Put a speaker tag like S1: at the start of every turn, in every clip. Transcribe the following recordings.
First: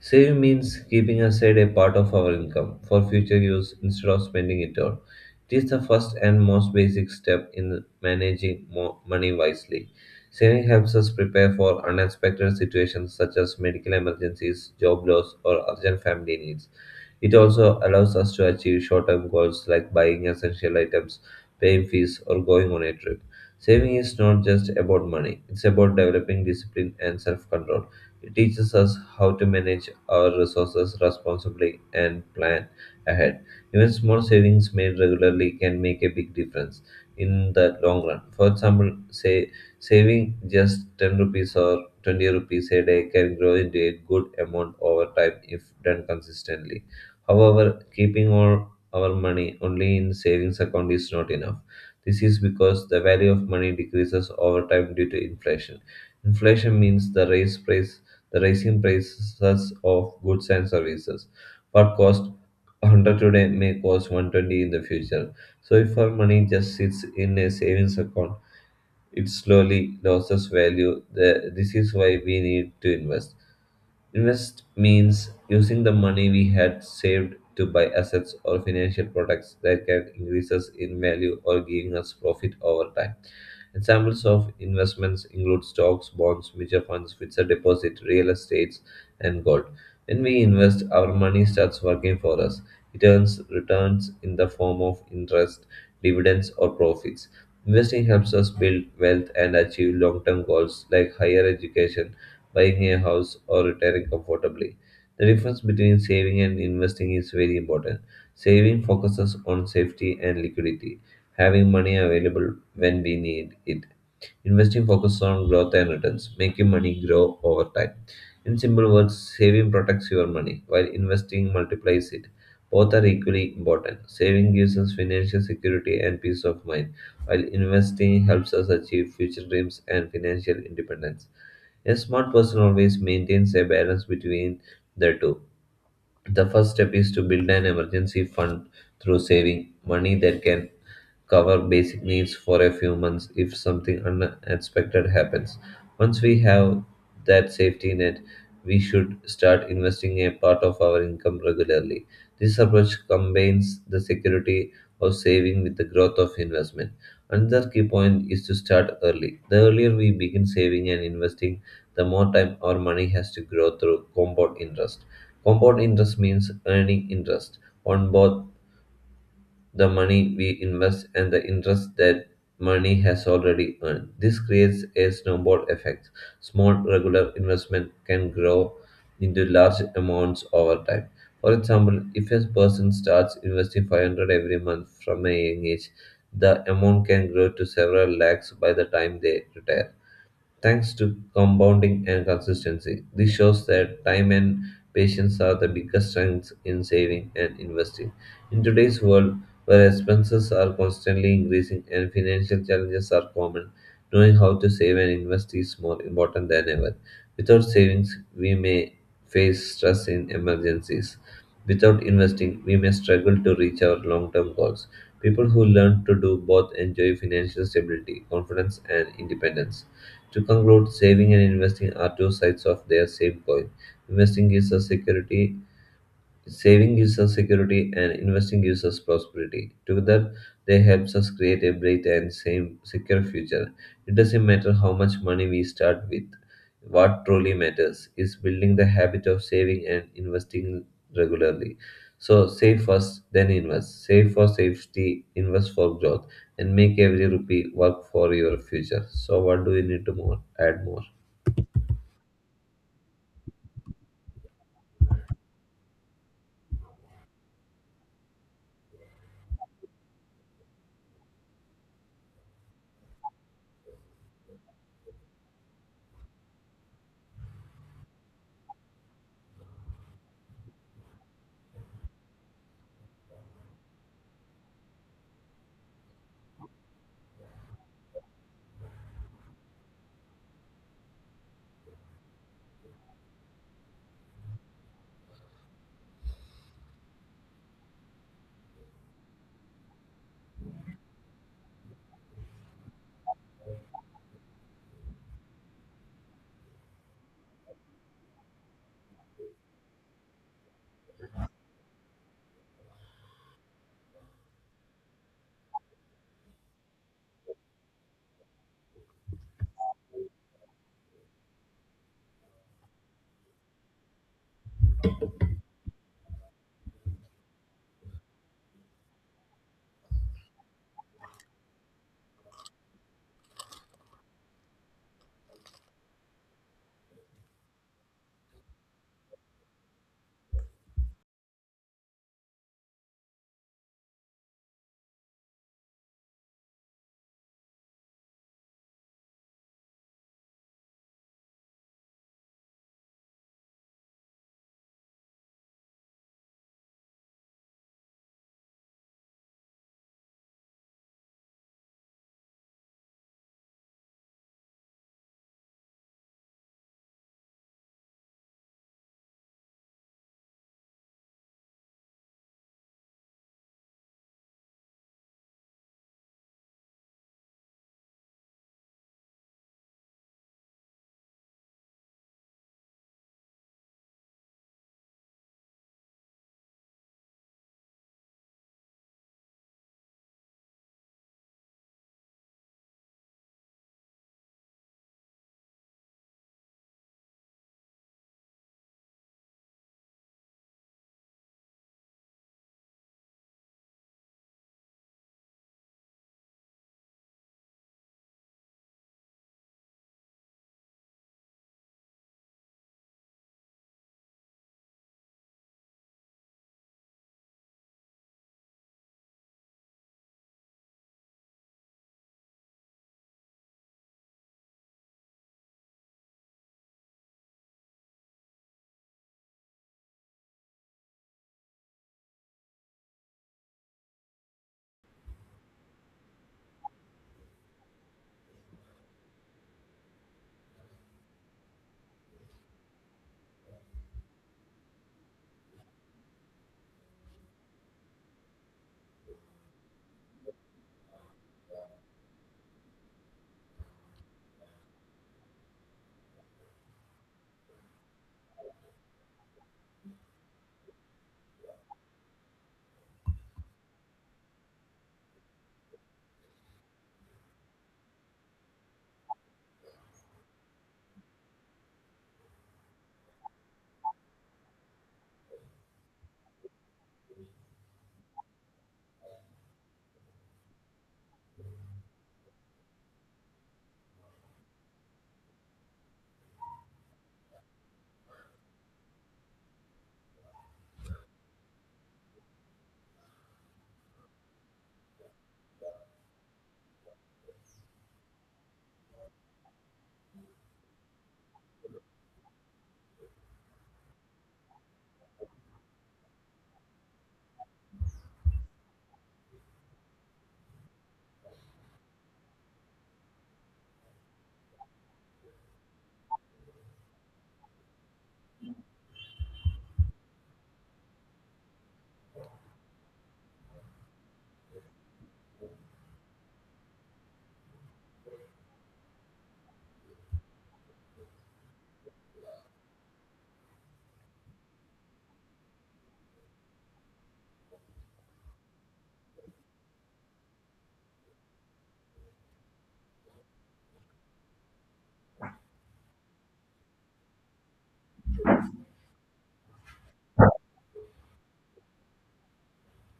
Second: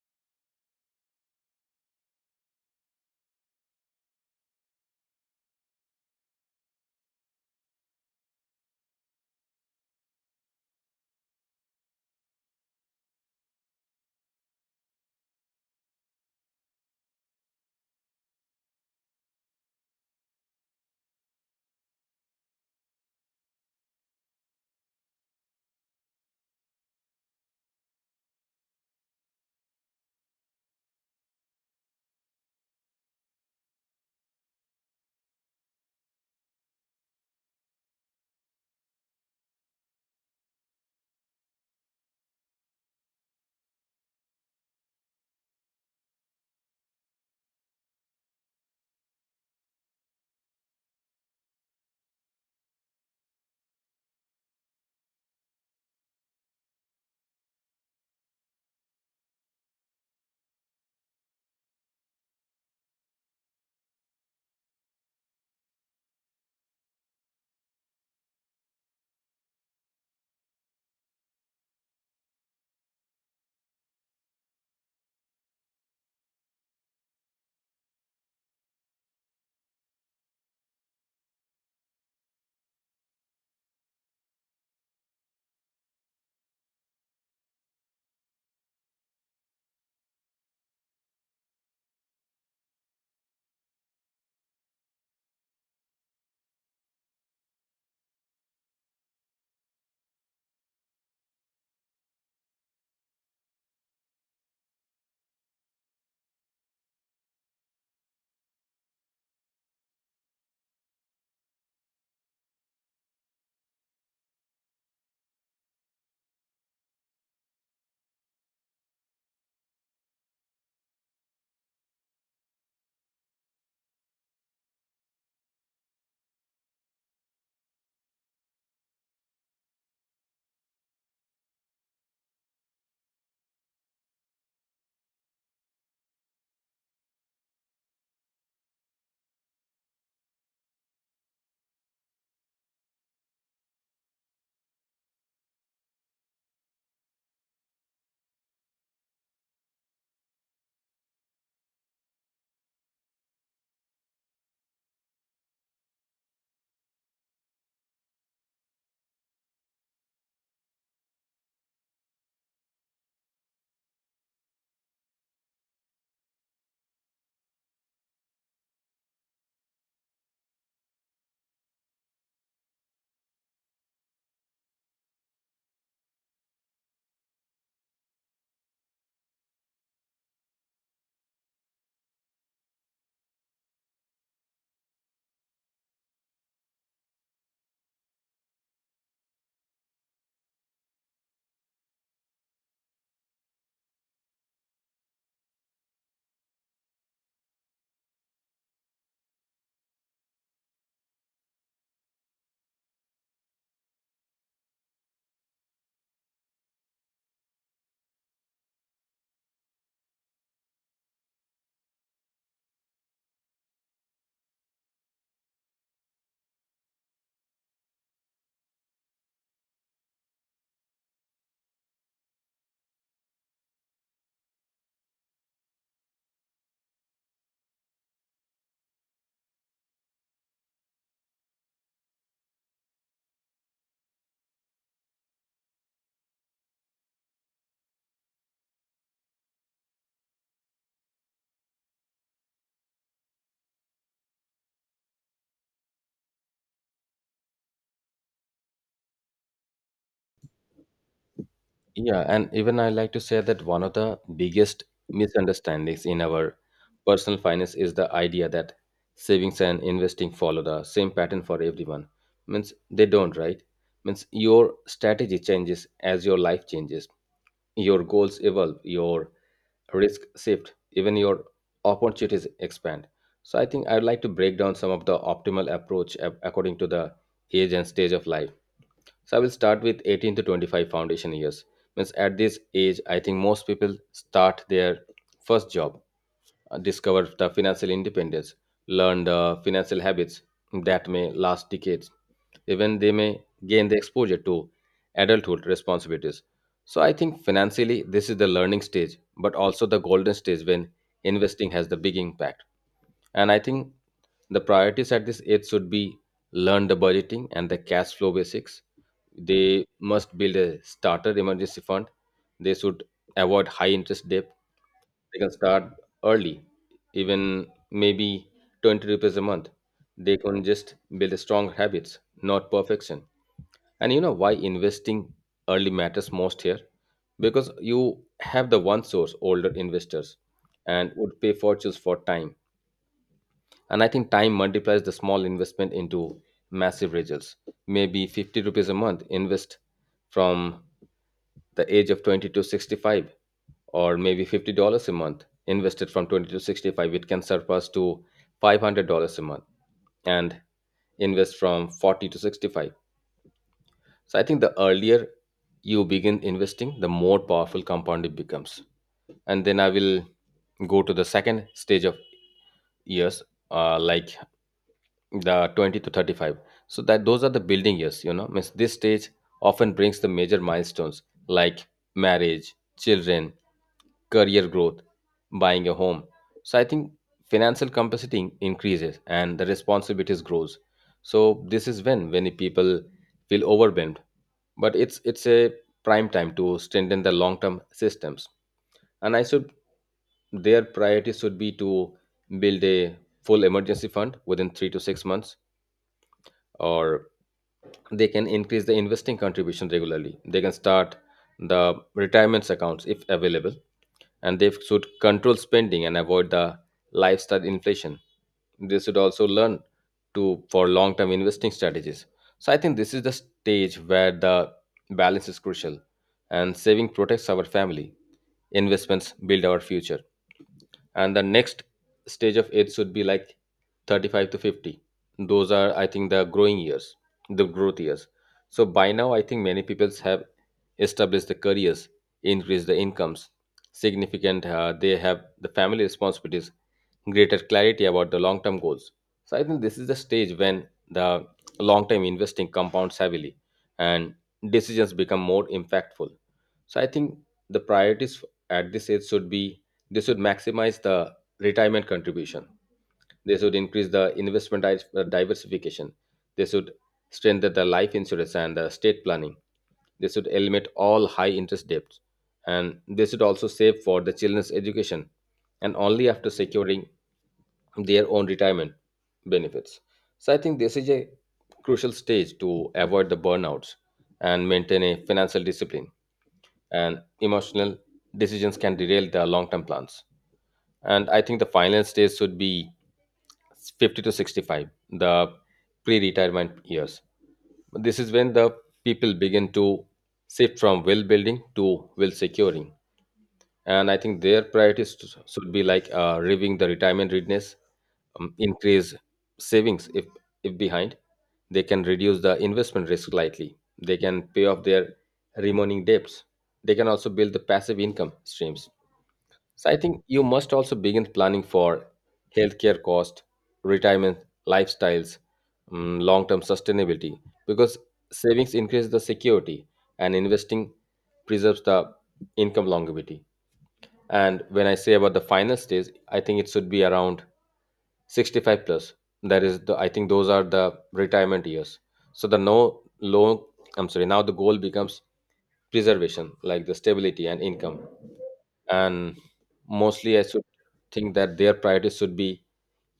S1: Saving means keeping aside a part of our income for future use instead of spending it all. It is the first and most basic step in managing money wisely. Saving helps us prepare for unexpected situations such as medical emergencies, job loss, or urgent family needs. It also allows us to achieve short term goals like buying essential items, paying fees, or going on a trip. Saving is not just about money, it's about developing discipline and self control. It teaches us how to manage our resources responsibly and plan ahead. Even small savings made regularly can make a big difference in the long run. For example, say saving just 10 rupees or 20 rupees a day can grow into a good amount over time if done consistently. However, keeping all our money only in savings account is not enough. This is because the value of money decreases over time due to inflation. Inflation means the rising prices of goods and services. What cost 100 today may cost 120 in the future. So if our money just sits in a savings account, it slowly loses value. This is why we need to invest. Invest means using the money we had saved to buy assets or financial products that can increase us in value or giving us profit over time. Examples of investments include stocks, bonds, mutual funds, fixed deposit, real estates, and gold. When we invest, our money starts working for us. It earns returns in the form of interest, dividends, or profits. Investing helps us build wealth and achieve long term goals like higher education, buying a house, or retiring comfortably. The difference between saving and investing is very important. Saving focuses on safety and liquidity, having money available when we need it. Investing focuses on growth and returns, making money grow over time. In simple words, saving protects your money while investing multiplies it. Both are equally important. Saving gives us financial security and peace of mind, while investing helps us achieve future dreams and financial independence. A smart person always maintains a balance between the two. The first step is to build an emergency fund through saving money that can cover basic needs for a few months if something unexpected happens. Once we have that safety net, we should start investing a part of our income regularly. This approach combines the security of saving with the growth of investment. Another key point is to start early. The earlier we begin saving and investing, the more time our money has to grow through compound interest. Compound interest means earning interest on both the money we invest and the interest that money has already earned. This creates a snowball effect. Small regular investment can grow into large amounts over time. For example, if a person starts investing 500 every month from a young age, the amount can grow to several lakhs by the time they retire. Thanks to compounding and consistency, this shows that time and patience are the biggest strengths in saving and investing. In today's world, where expenses are constantly increasing and financial challenges are common, knowing how to save and invest is more important than ever. Without savings, we may face stress in emergencies. Without investing, we may struggle to reach our long term goals. People who learn to do both enjoy financial stability, confidence, and independence. To conclude, saving and investing are two sides of their same coin. Investing gives us security Saving gives us security and investing gives us prosperity. Together, they helps us create a bright and same secure future. It doesn't matter how much money we start with. What truly matters is building the habit of saving and investing regularly. So save first, then invest. Save for safety, invest for growth, and make every rupee work for your future. So what do you need to more add more?
S2: Yeah, and even I like to say that one of the biggest misunderstandings in our personal finance is the idea that savings and investing follow the same pattern for everyone. Means they don't, right? Means your strategy changes as your life changes, your goals evolve, your risk shift, even your opportunities expand. So I think I'd like to break down some of the optimal approach according to the age and stage of life. So I will start with 18 to 25, foundation years. Means at this age, I think most people start their first job, discover the financial independence, learn the financial habits that may last decades. Even they may gain the exposure to adulthood responsibilities, so I think financially, this is the learning stage, but also the golden stage when investing has the big impact. And I think the priorities at this age should be learn the budgeting and the cash flow basics. They must build a starter emergency fund. They should avoid high interest debt. They can start early, even maybe 20 rupees a month. They can just build a strong habits, not perfection. And you know why investing early matters most here? Because you have the one source, older investors, and would pay fortunes for time. And I think time multiplies the small investment into massive results. Maybe 50 rupees a month invest from the age of 20 to 65, or maybe $50 a month invested from 20 to 65. It can surpass to $500 a month and invest from 40 to 65, so I think the earlier you begin investing, the more powerful compound it becomes. And then I will go to the second stage of years, like the 20 to 35, so that those are the building years, you know. Means this stage often brings the major milestones like marriage, children, career growth, buying a home, so I think financial capacity increases and the responsibilities grows. So this is when many people feel overwhelmed, but it's a prime time to strengthen the long term systems. And I should, their priority should be to build a full emergency fund within 3 to 6 months, or they can increase the investing contribution regularly. They can start the retirement accounts if available, and they should control spending and avoid the lifestyle inflation. They should also learn to for long-term investing strategies. So I think this is the stage where the balance is crucial, and saving protects our family. Investments build our future. And the next stage of age should be like 35 to 50, those are, I think, the growing years, the growth years. So by now I think many people have established the careers, increased the incomes significant, they have the family responsibilities, greater clarity about the long term goals. So I think this is the stage when the long term investing compounds heavily and decisions become more impactful. So I think the priorities at this age should be, they should maximize the retirement contribution. They should increase the investment diversification. They should strengthen the life insurance and the state planning. They should eliminate all high interest debts. And they should also save for the children's education and only after securing their own retirement benefits. So I think this is a crucial stage to avoid the burnouts and maintain a financial discipline, and emotional decisions can derail the long-term plans. And I think the final stage should be 50 to 65, the pre-retirement years. This is when the people begin to shift from will building to will securing. And I think their priorities should be like, reviewing the retirement readiness, increase savings if behind. They can reduce the investment risk slightly, they can pay off their remaining debts, they can also build the passive income streams. So I think you must also begin planning for healthcare cost, retirement, lifestyles, long-term sustainability, because savings increase the security and investing preserves the income longevity. And when I say about the final stage, I think it should be around 65 plus. That is the, I think those are the retirement years. So the no low I'm sorry, now the goal becomes preservation, like the stability and income. And mostly I should think that their priorities should be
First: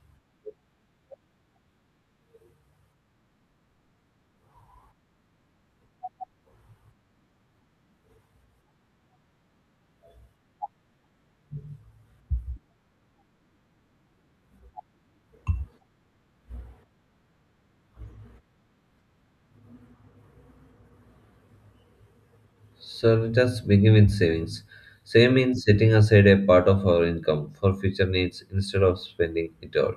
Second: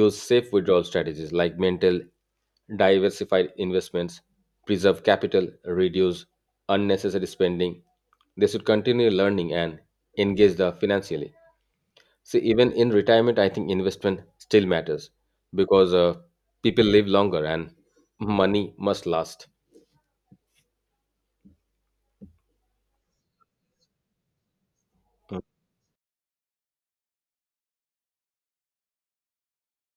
S2: use safe withdrawal strategies like mental diversified investments, preserve capital, reduce unnecessary spending. They should continue learning and engage the financially. See, even in retirement, I think investment still matters, because people live longer and money must last.
S1: So let us begin with savings. Saving means setting aside a part of our income for future needs instead of spending it all.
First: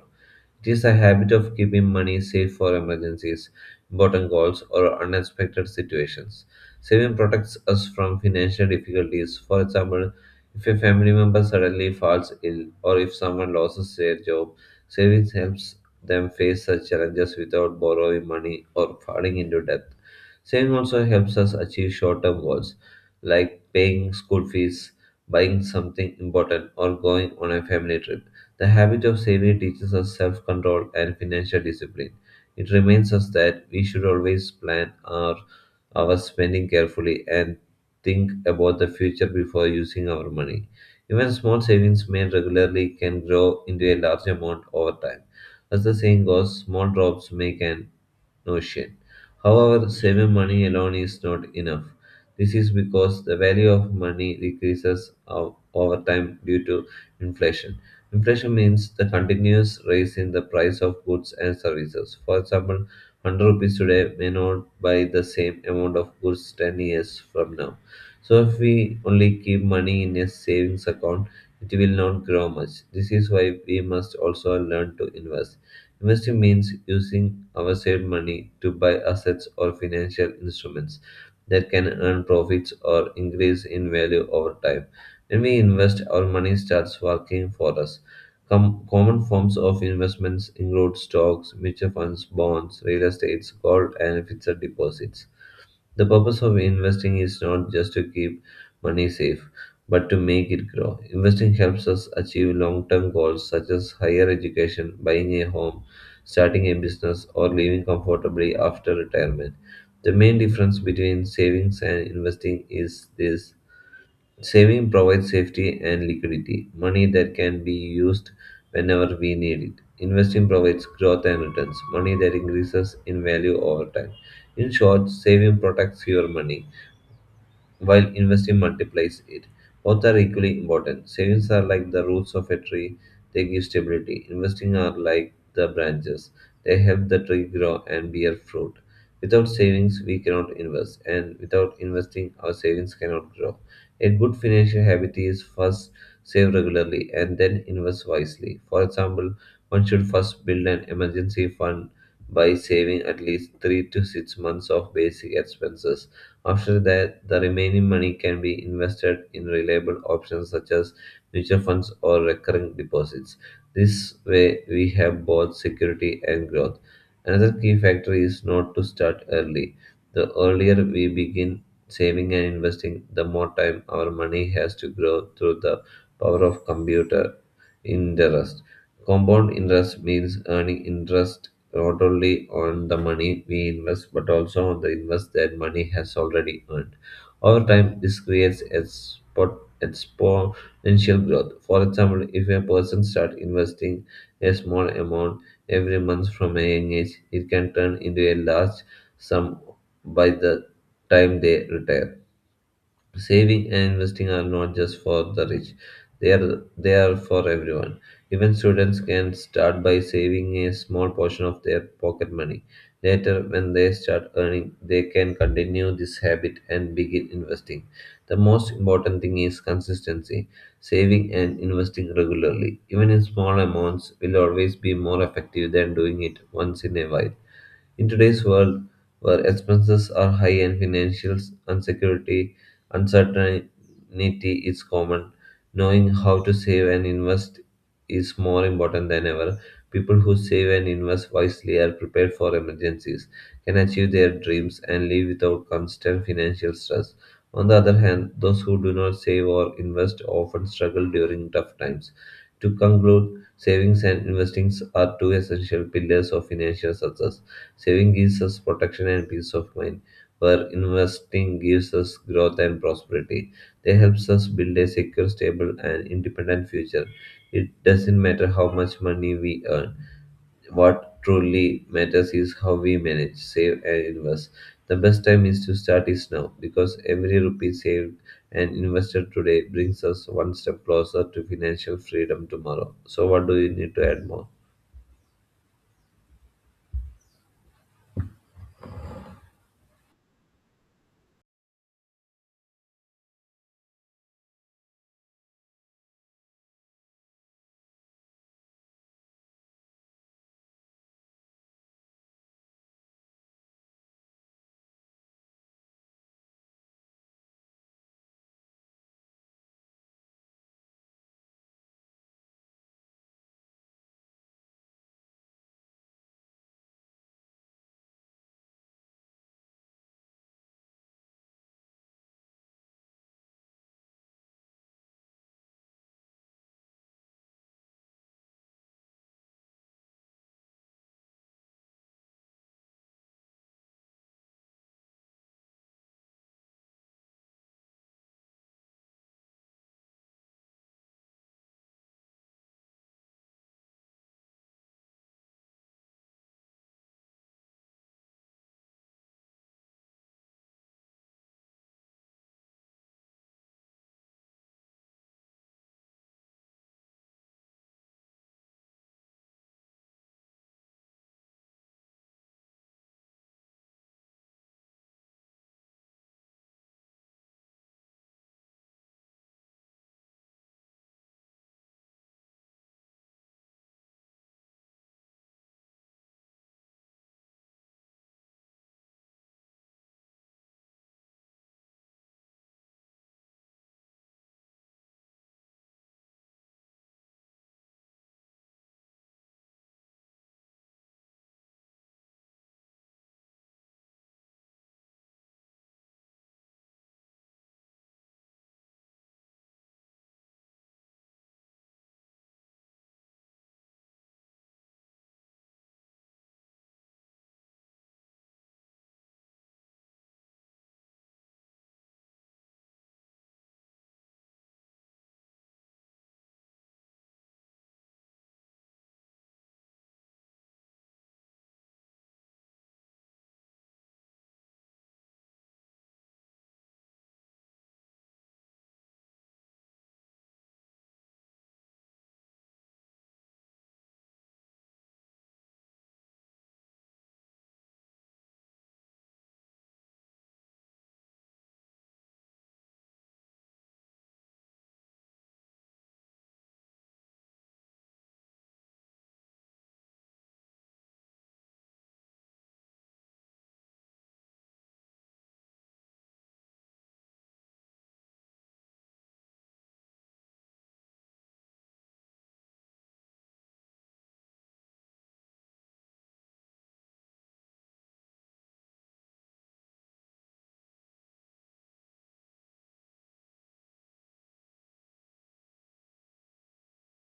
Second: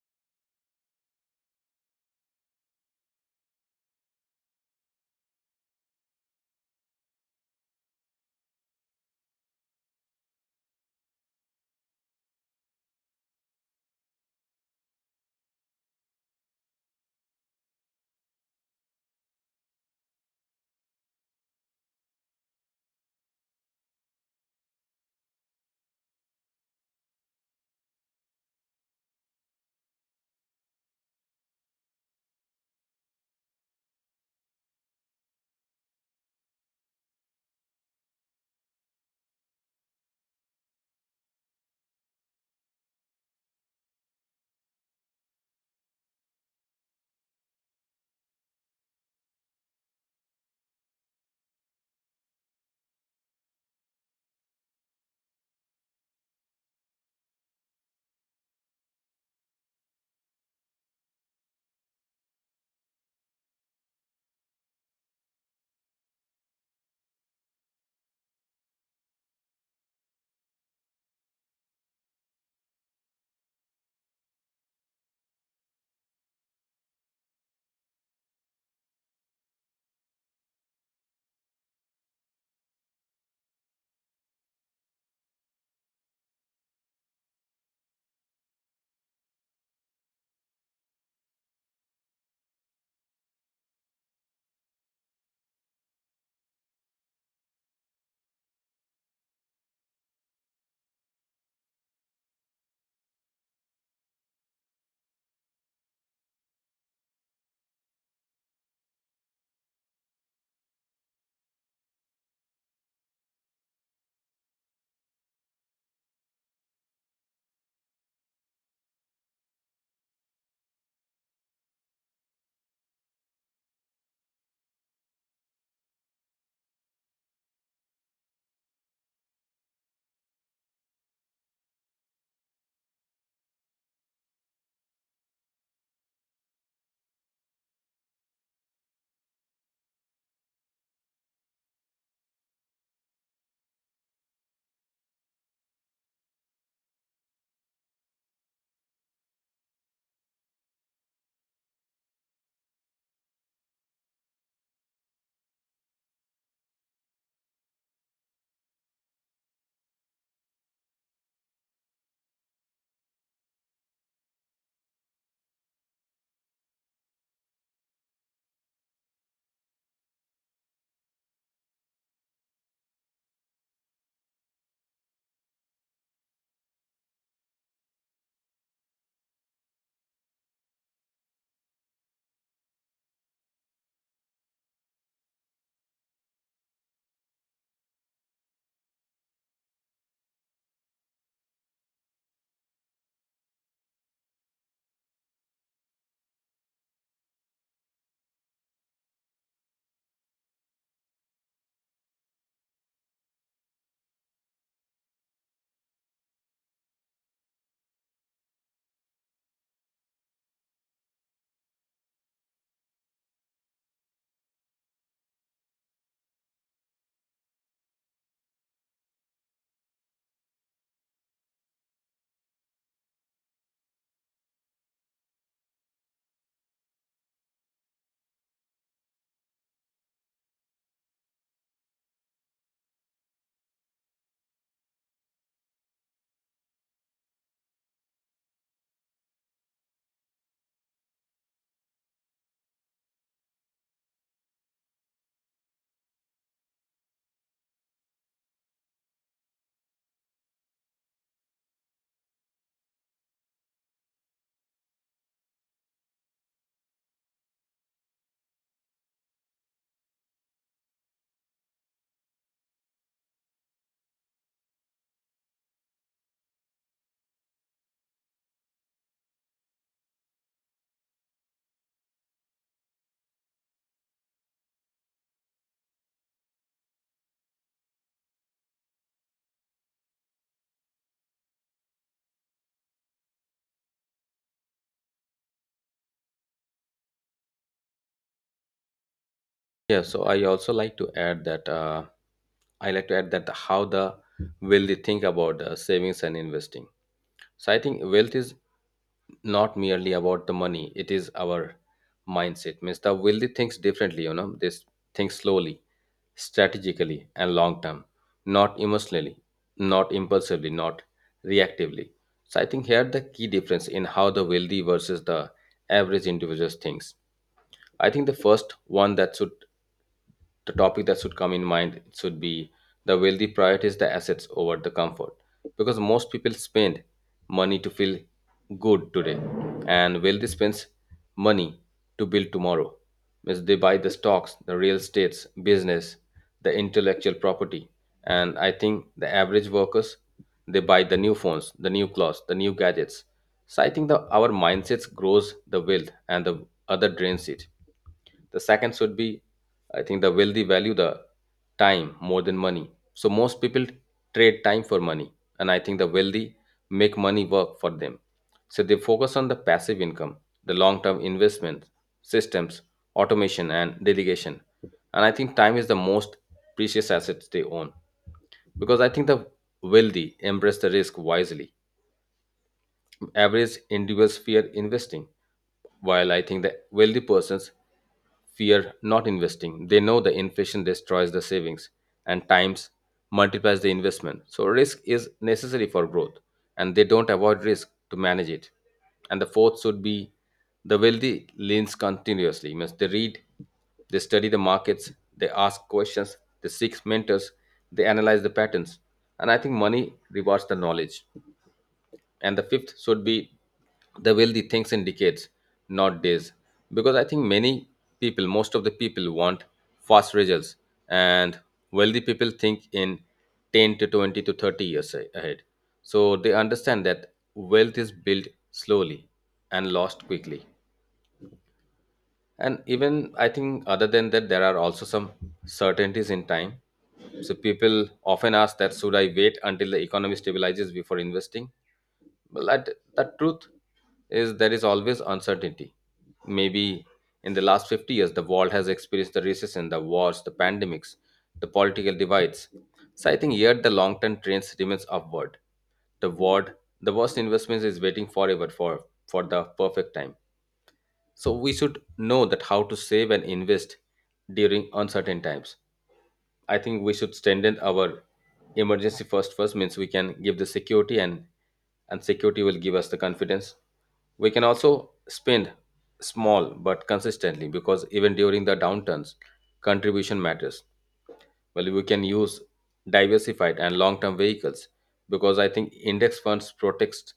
S1: It is a habit of keeping money safe for emergencies, important goals, or unexpected situations. Saving protects us from financial difficulties. For example, if a family member suddenly falls ill or if someone loses their job, savings helps them face such challenges without borrowing money or falling into debt. Saving also helps us achieve short term goals like paying school fees, buying something important, or going on a family trip. The habit of saving teaches us self control and financial discipline. It reminds us that we should always plan our spending carefully and think about the future before using our money. Even small savings made regularly can grow into a large amount over time. As the saying goes, small drops make an notion. However, saving money alone is not enough. This is because the value of money decreases over time due to inflation. Inflation means the continuous rise in the price of goods and services. For example, 100 rupees today may not buy the same amount of goods 10 years from now. So, if we only keep money in a savings account, it will not grow much. This is why we must also learn to invest. Investing means using our saved money to buy assets or financial instruments that can earn profits or increase in value over time. When we invest, our money starts working for us. Common forms of investments include stocks, mutual funds, bonds, real estates, gold, and fixed deposits. The purpose of investing is not just to keep money safe, but to make it grow. Investing helps us achieve long term goals such as higher education, buying a home, starting a business, or living comfortably after retirement. The main difference between savings and investing is this: saving provides safety and liquidity, money that can be used whenever we need it. Investing provides growth and returns, money that increases in value over time. In short, saving protects your money while investing multiplies it. Both are equally important. Savings are like the roots of a tree, they give stability. Investing are like the branches, they help the tree grow and bear fruit. Without savings, we cannot invest, and without investing, our savings cannot grow. A good financial habit is first save regularly and then invest wisely. For example, one should first build an emergency fund by saving at least 3 to 6 months of basic expenses. After that, the remaining money can be invested in reliable options such as mutual funds or recurring deposits. This way, we have both security and growth. Another key factor is not to start early. The earlier we begin saving and investing, the more time our money has to grow through the power of computer interest. Compound interest means earning interest not only on the money we invest but also on the invest that money has already earned. Over time, this creates exponential growth. For example, if a person starts investing a small amount every month from a young age, it can turn into a large sum by the time they retire. Saving and investing are not just for the rich. They are for everyone. Even students can start by saving a small portion of their pocket money. Later, when they start earning, they can continue this habit and begin investing. The most important thing is consistency. Saving and investing regularly, even in small amounts, will always be more effective than doing it once in a while. In today's world, where expenses are high and financial insecurity, uncertainty is common, knowing how to save and invest is more important than ever. People who save and invest wisely are prepared for emergencies, can achieve their dreams, and live without constant financial stress. On the other hand, those who do not save or invest often struggle during tough times. To conclude, savings and investings are two essential pillars of financial success. Saving gives us protection and peace of mind, where investing gives us growth and prosperity. They helps us build a secure, stable, and independent future. It doesn't matter how much money we earn. What truly matters is how we manage, save, and invest. The best time is to start is now because every rupee saved and invested today brings us one step closer to financial freedom tomorrow. So, what do you need to add more?
S2: Yeah, so I also like to add that I like to add that how the will they think about savings and investing. So I think wealth is not merely about the money; it is our mindset. Means the wealthy thinks differently. You know, think slowly, strategically, and long term, not emotionally, not impulsively, not reactively. So I think here the key difference in how the wealthy versus the average individuals thinks. I think the first one that should, the topic that should come in mind should be the wealthy prioritize the assets over the comfort, because most people spend money to feel good today, and wealthy spends money to build tomorrow. Means they buy the stocks, the real estates business, the intellectual property, and I think the average workers, they buy the new phones, the new clothes, the new gadgets. So I think that our mindsets grows the wealth and the other drains it. The second should be, I think, the wealthy value the time more than money. So most people trade time for money, and I think the wealthy make money work for them. So they focus on the passive income, the long-term investment systems, automation, and delegation. And I think time is the most precious asset they own. Because I think the wealthy embrace the risk wisely, average individuals fear investing, while I think the wealthy persons fear not investing. They know the inflation destroys the savings and times multiplies the investment. So risk is necessary for growth, and they don't avoid risk to manage it. And the fourth should be the wealthy leans continuously. Means they read, they study the markets, they ask questions, they seek mentors, they analyze the patterns. And I think money rewards the knowledge. And the fifth should be the wealthy thinks in decades, not days, because I think many people, most of the people want fast results, and wealthy people think in 10 to 20 to 30 years ahead. So they understand that wealth is built slowly and lost quickly. And even I think other than that, there are also some certainties in time. So people often ask that should I wait until the economy stabilizes before investing. Well, that truth is there is always uncertainty. Maybe in the last 50 years, the world has experienced the recession, the wars, the pandemics, the political divides. So I think here the long-term trend remains upward. The world, the worst investments is waiting forever for the perfect time. So we should know that how to save and invest during uncertain times. I think we should strengthen our emergency first. Means we can give the security, and security will give us the confidence. We can also spend small but consistently, because even during the downturns, contribution matters. Well, we can use diversified and long-term vehicles, because I think index funds protects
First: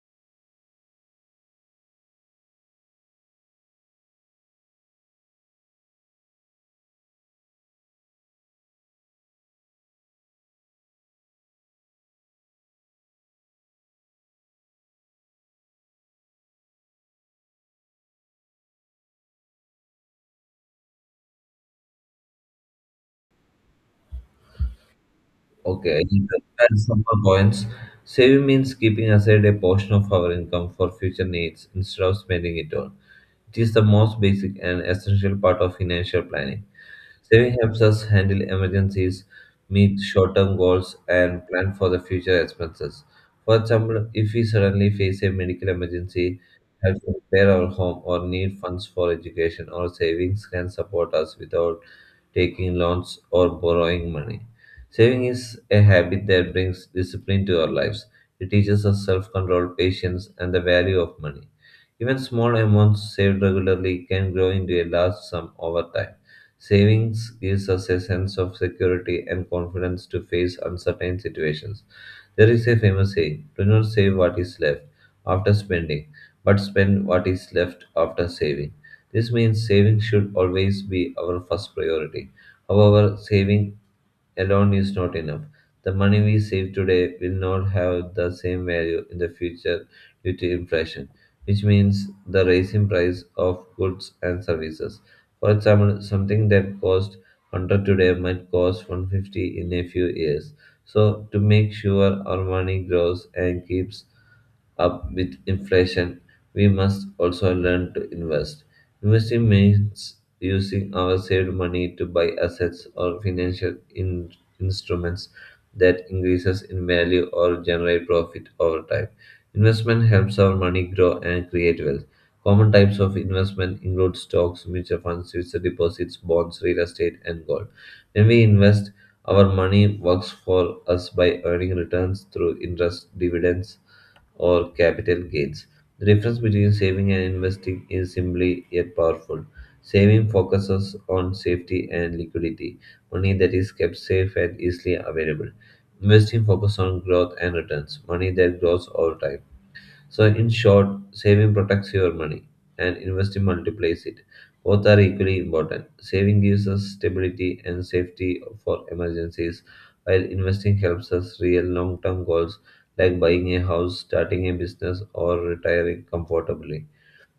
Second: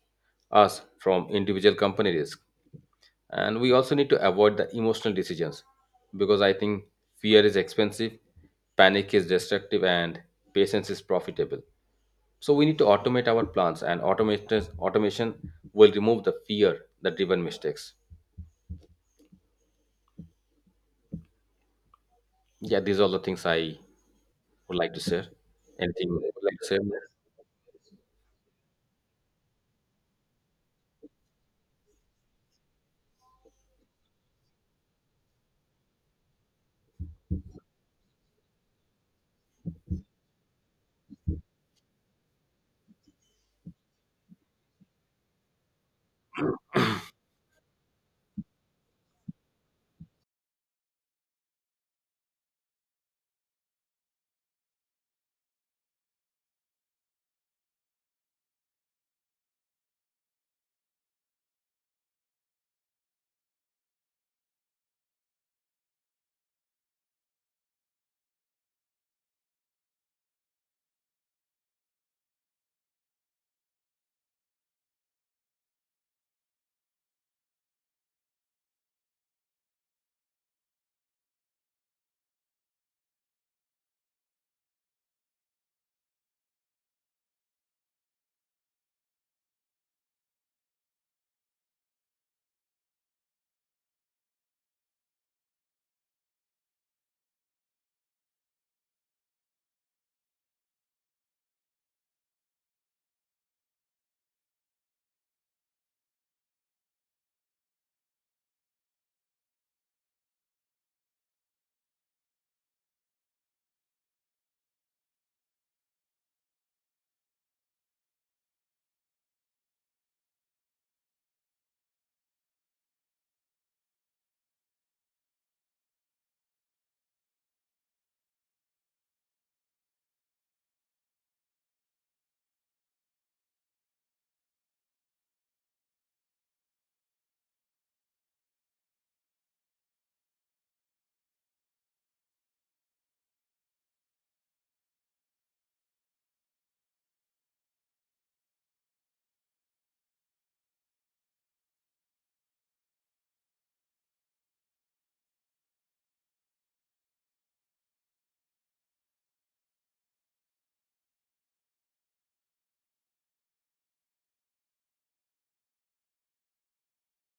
S2: us from individual company risk. And we also need to avoid the emotional decisions, because I think fear is expensive, panic is destructive, and patience is profitable. So we need to automate our plans, and automation will remove the fear that driven mistakes. Yeah, these are the things I would like to share.
S1: Okay,
S2: Anything you
S1: in
S2: would like to share?
S1: comparison for coins, saving means keeping aside a portion of our income for future needs instead of spending it all. It is the most basic and essential part of financial planning. Saving helps us handle emergencies, meet short term goals, and plan for the future expenses. For example, if we suddenly face a medical emergency, have to repair our home, or need funds for education, our savings can support us without taking loans or borrowing money. Saving is a habit that brings discipline to our lives. It teaches us self control, patience, and the value of money. Even small amounts saved regularly can grow into a large sum over time. Savings gives us a sense of security and confidence to face uncertain situations. There is a famous saying, do not save what is left after spending, but spend what is left after saving. This means saving should always be our first priority. However, saving alone is not enough. The money we save today will not have the same value in the future due to inflation, which means the rising price of goods and services. For example, something that cost 100 today might cost 150 in a few years. So, to make sure our money grows and keeps up with inflation, we must also learn to invest. Investing means using our saved money to buy assets or financial instruments that increases in value or generate profit over time. Investment helps our money grow and create wealth. Common types of investment include stocks, mutual funds, fixed deposits, bonds, real estate, and gold. When we invest, our money works for us by earning returns through interest, dividends, or capital gains. The difference between saving and investing is simply yet powerful. Saving focuses on safety and liquidity, money that is kept safe and easily available. Investing focuses on growth and returns, money that grows over time. So, in short, saving protects your money and investing multiplies it. Both are equally important. Saving gives us stability and safety for emergencies, while investing helps us real long term goals like buying a house, starting a business, or retiring comfortably.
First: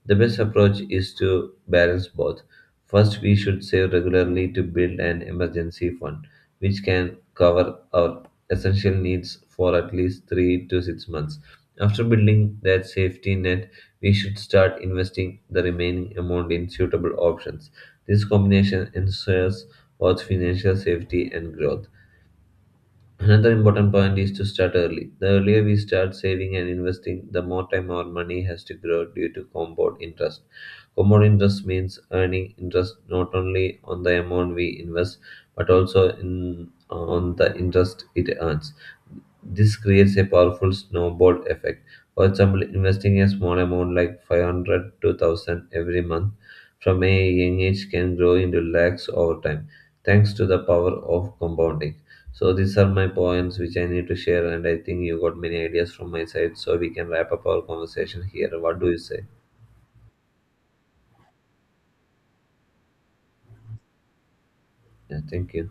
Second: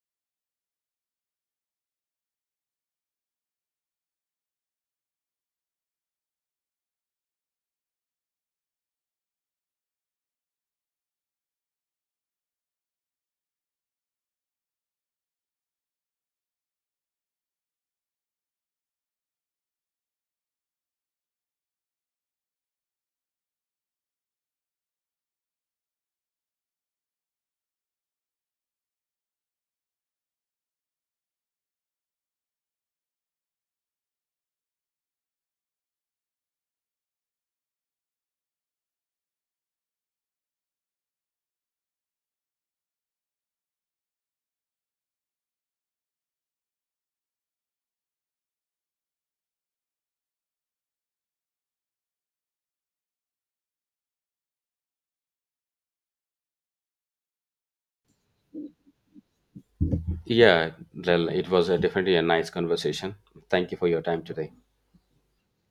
S1: The best approach is to balance both. First, we should save regularly to build an emergency fund, which can cover our essential needs for at least 3 to 6 months. After building that safety net, we should start investing the remaining amount in suitable options. This combination ensures both financial safety and growth. Another important point is to start early. The earlier we start saving and investing, the more time our money has to grow due to compound interest. Compound interest means earning interest not only on the amount we invest, but on the interest it earns. This creates a powerful snowball effect. For example, investing a small amount like 500 to 1,000 every month from a young age can grow into lakhs over time, thanks to the power of compounding. So these are my points which I need to share, and I think you got many ideas from my side. So we can wrap up our conversation here. What do you say?
S2: Yeah, well, it was a definitely a nice conversation. Thank you for your time today.
S1: Yeah, thank you.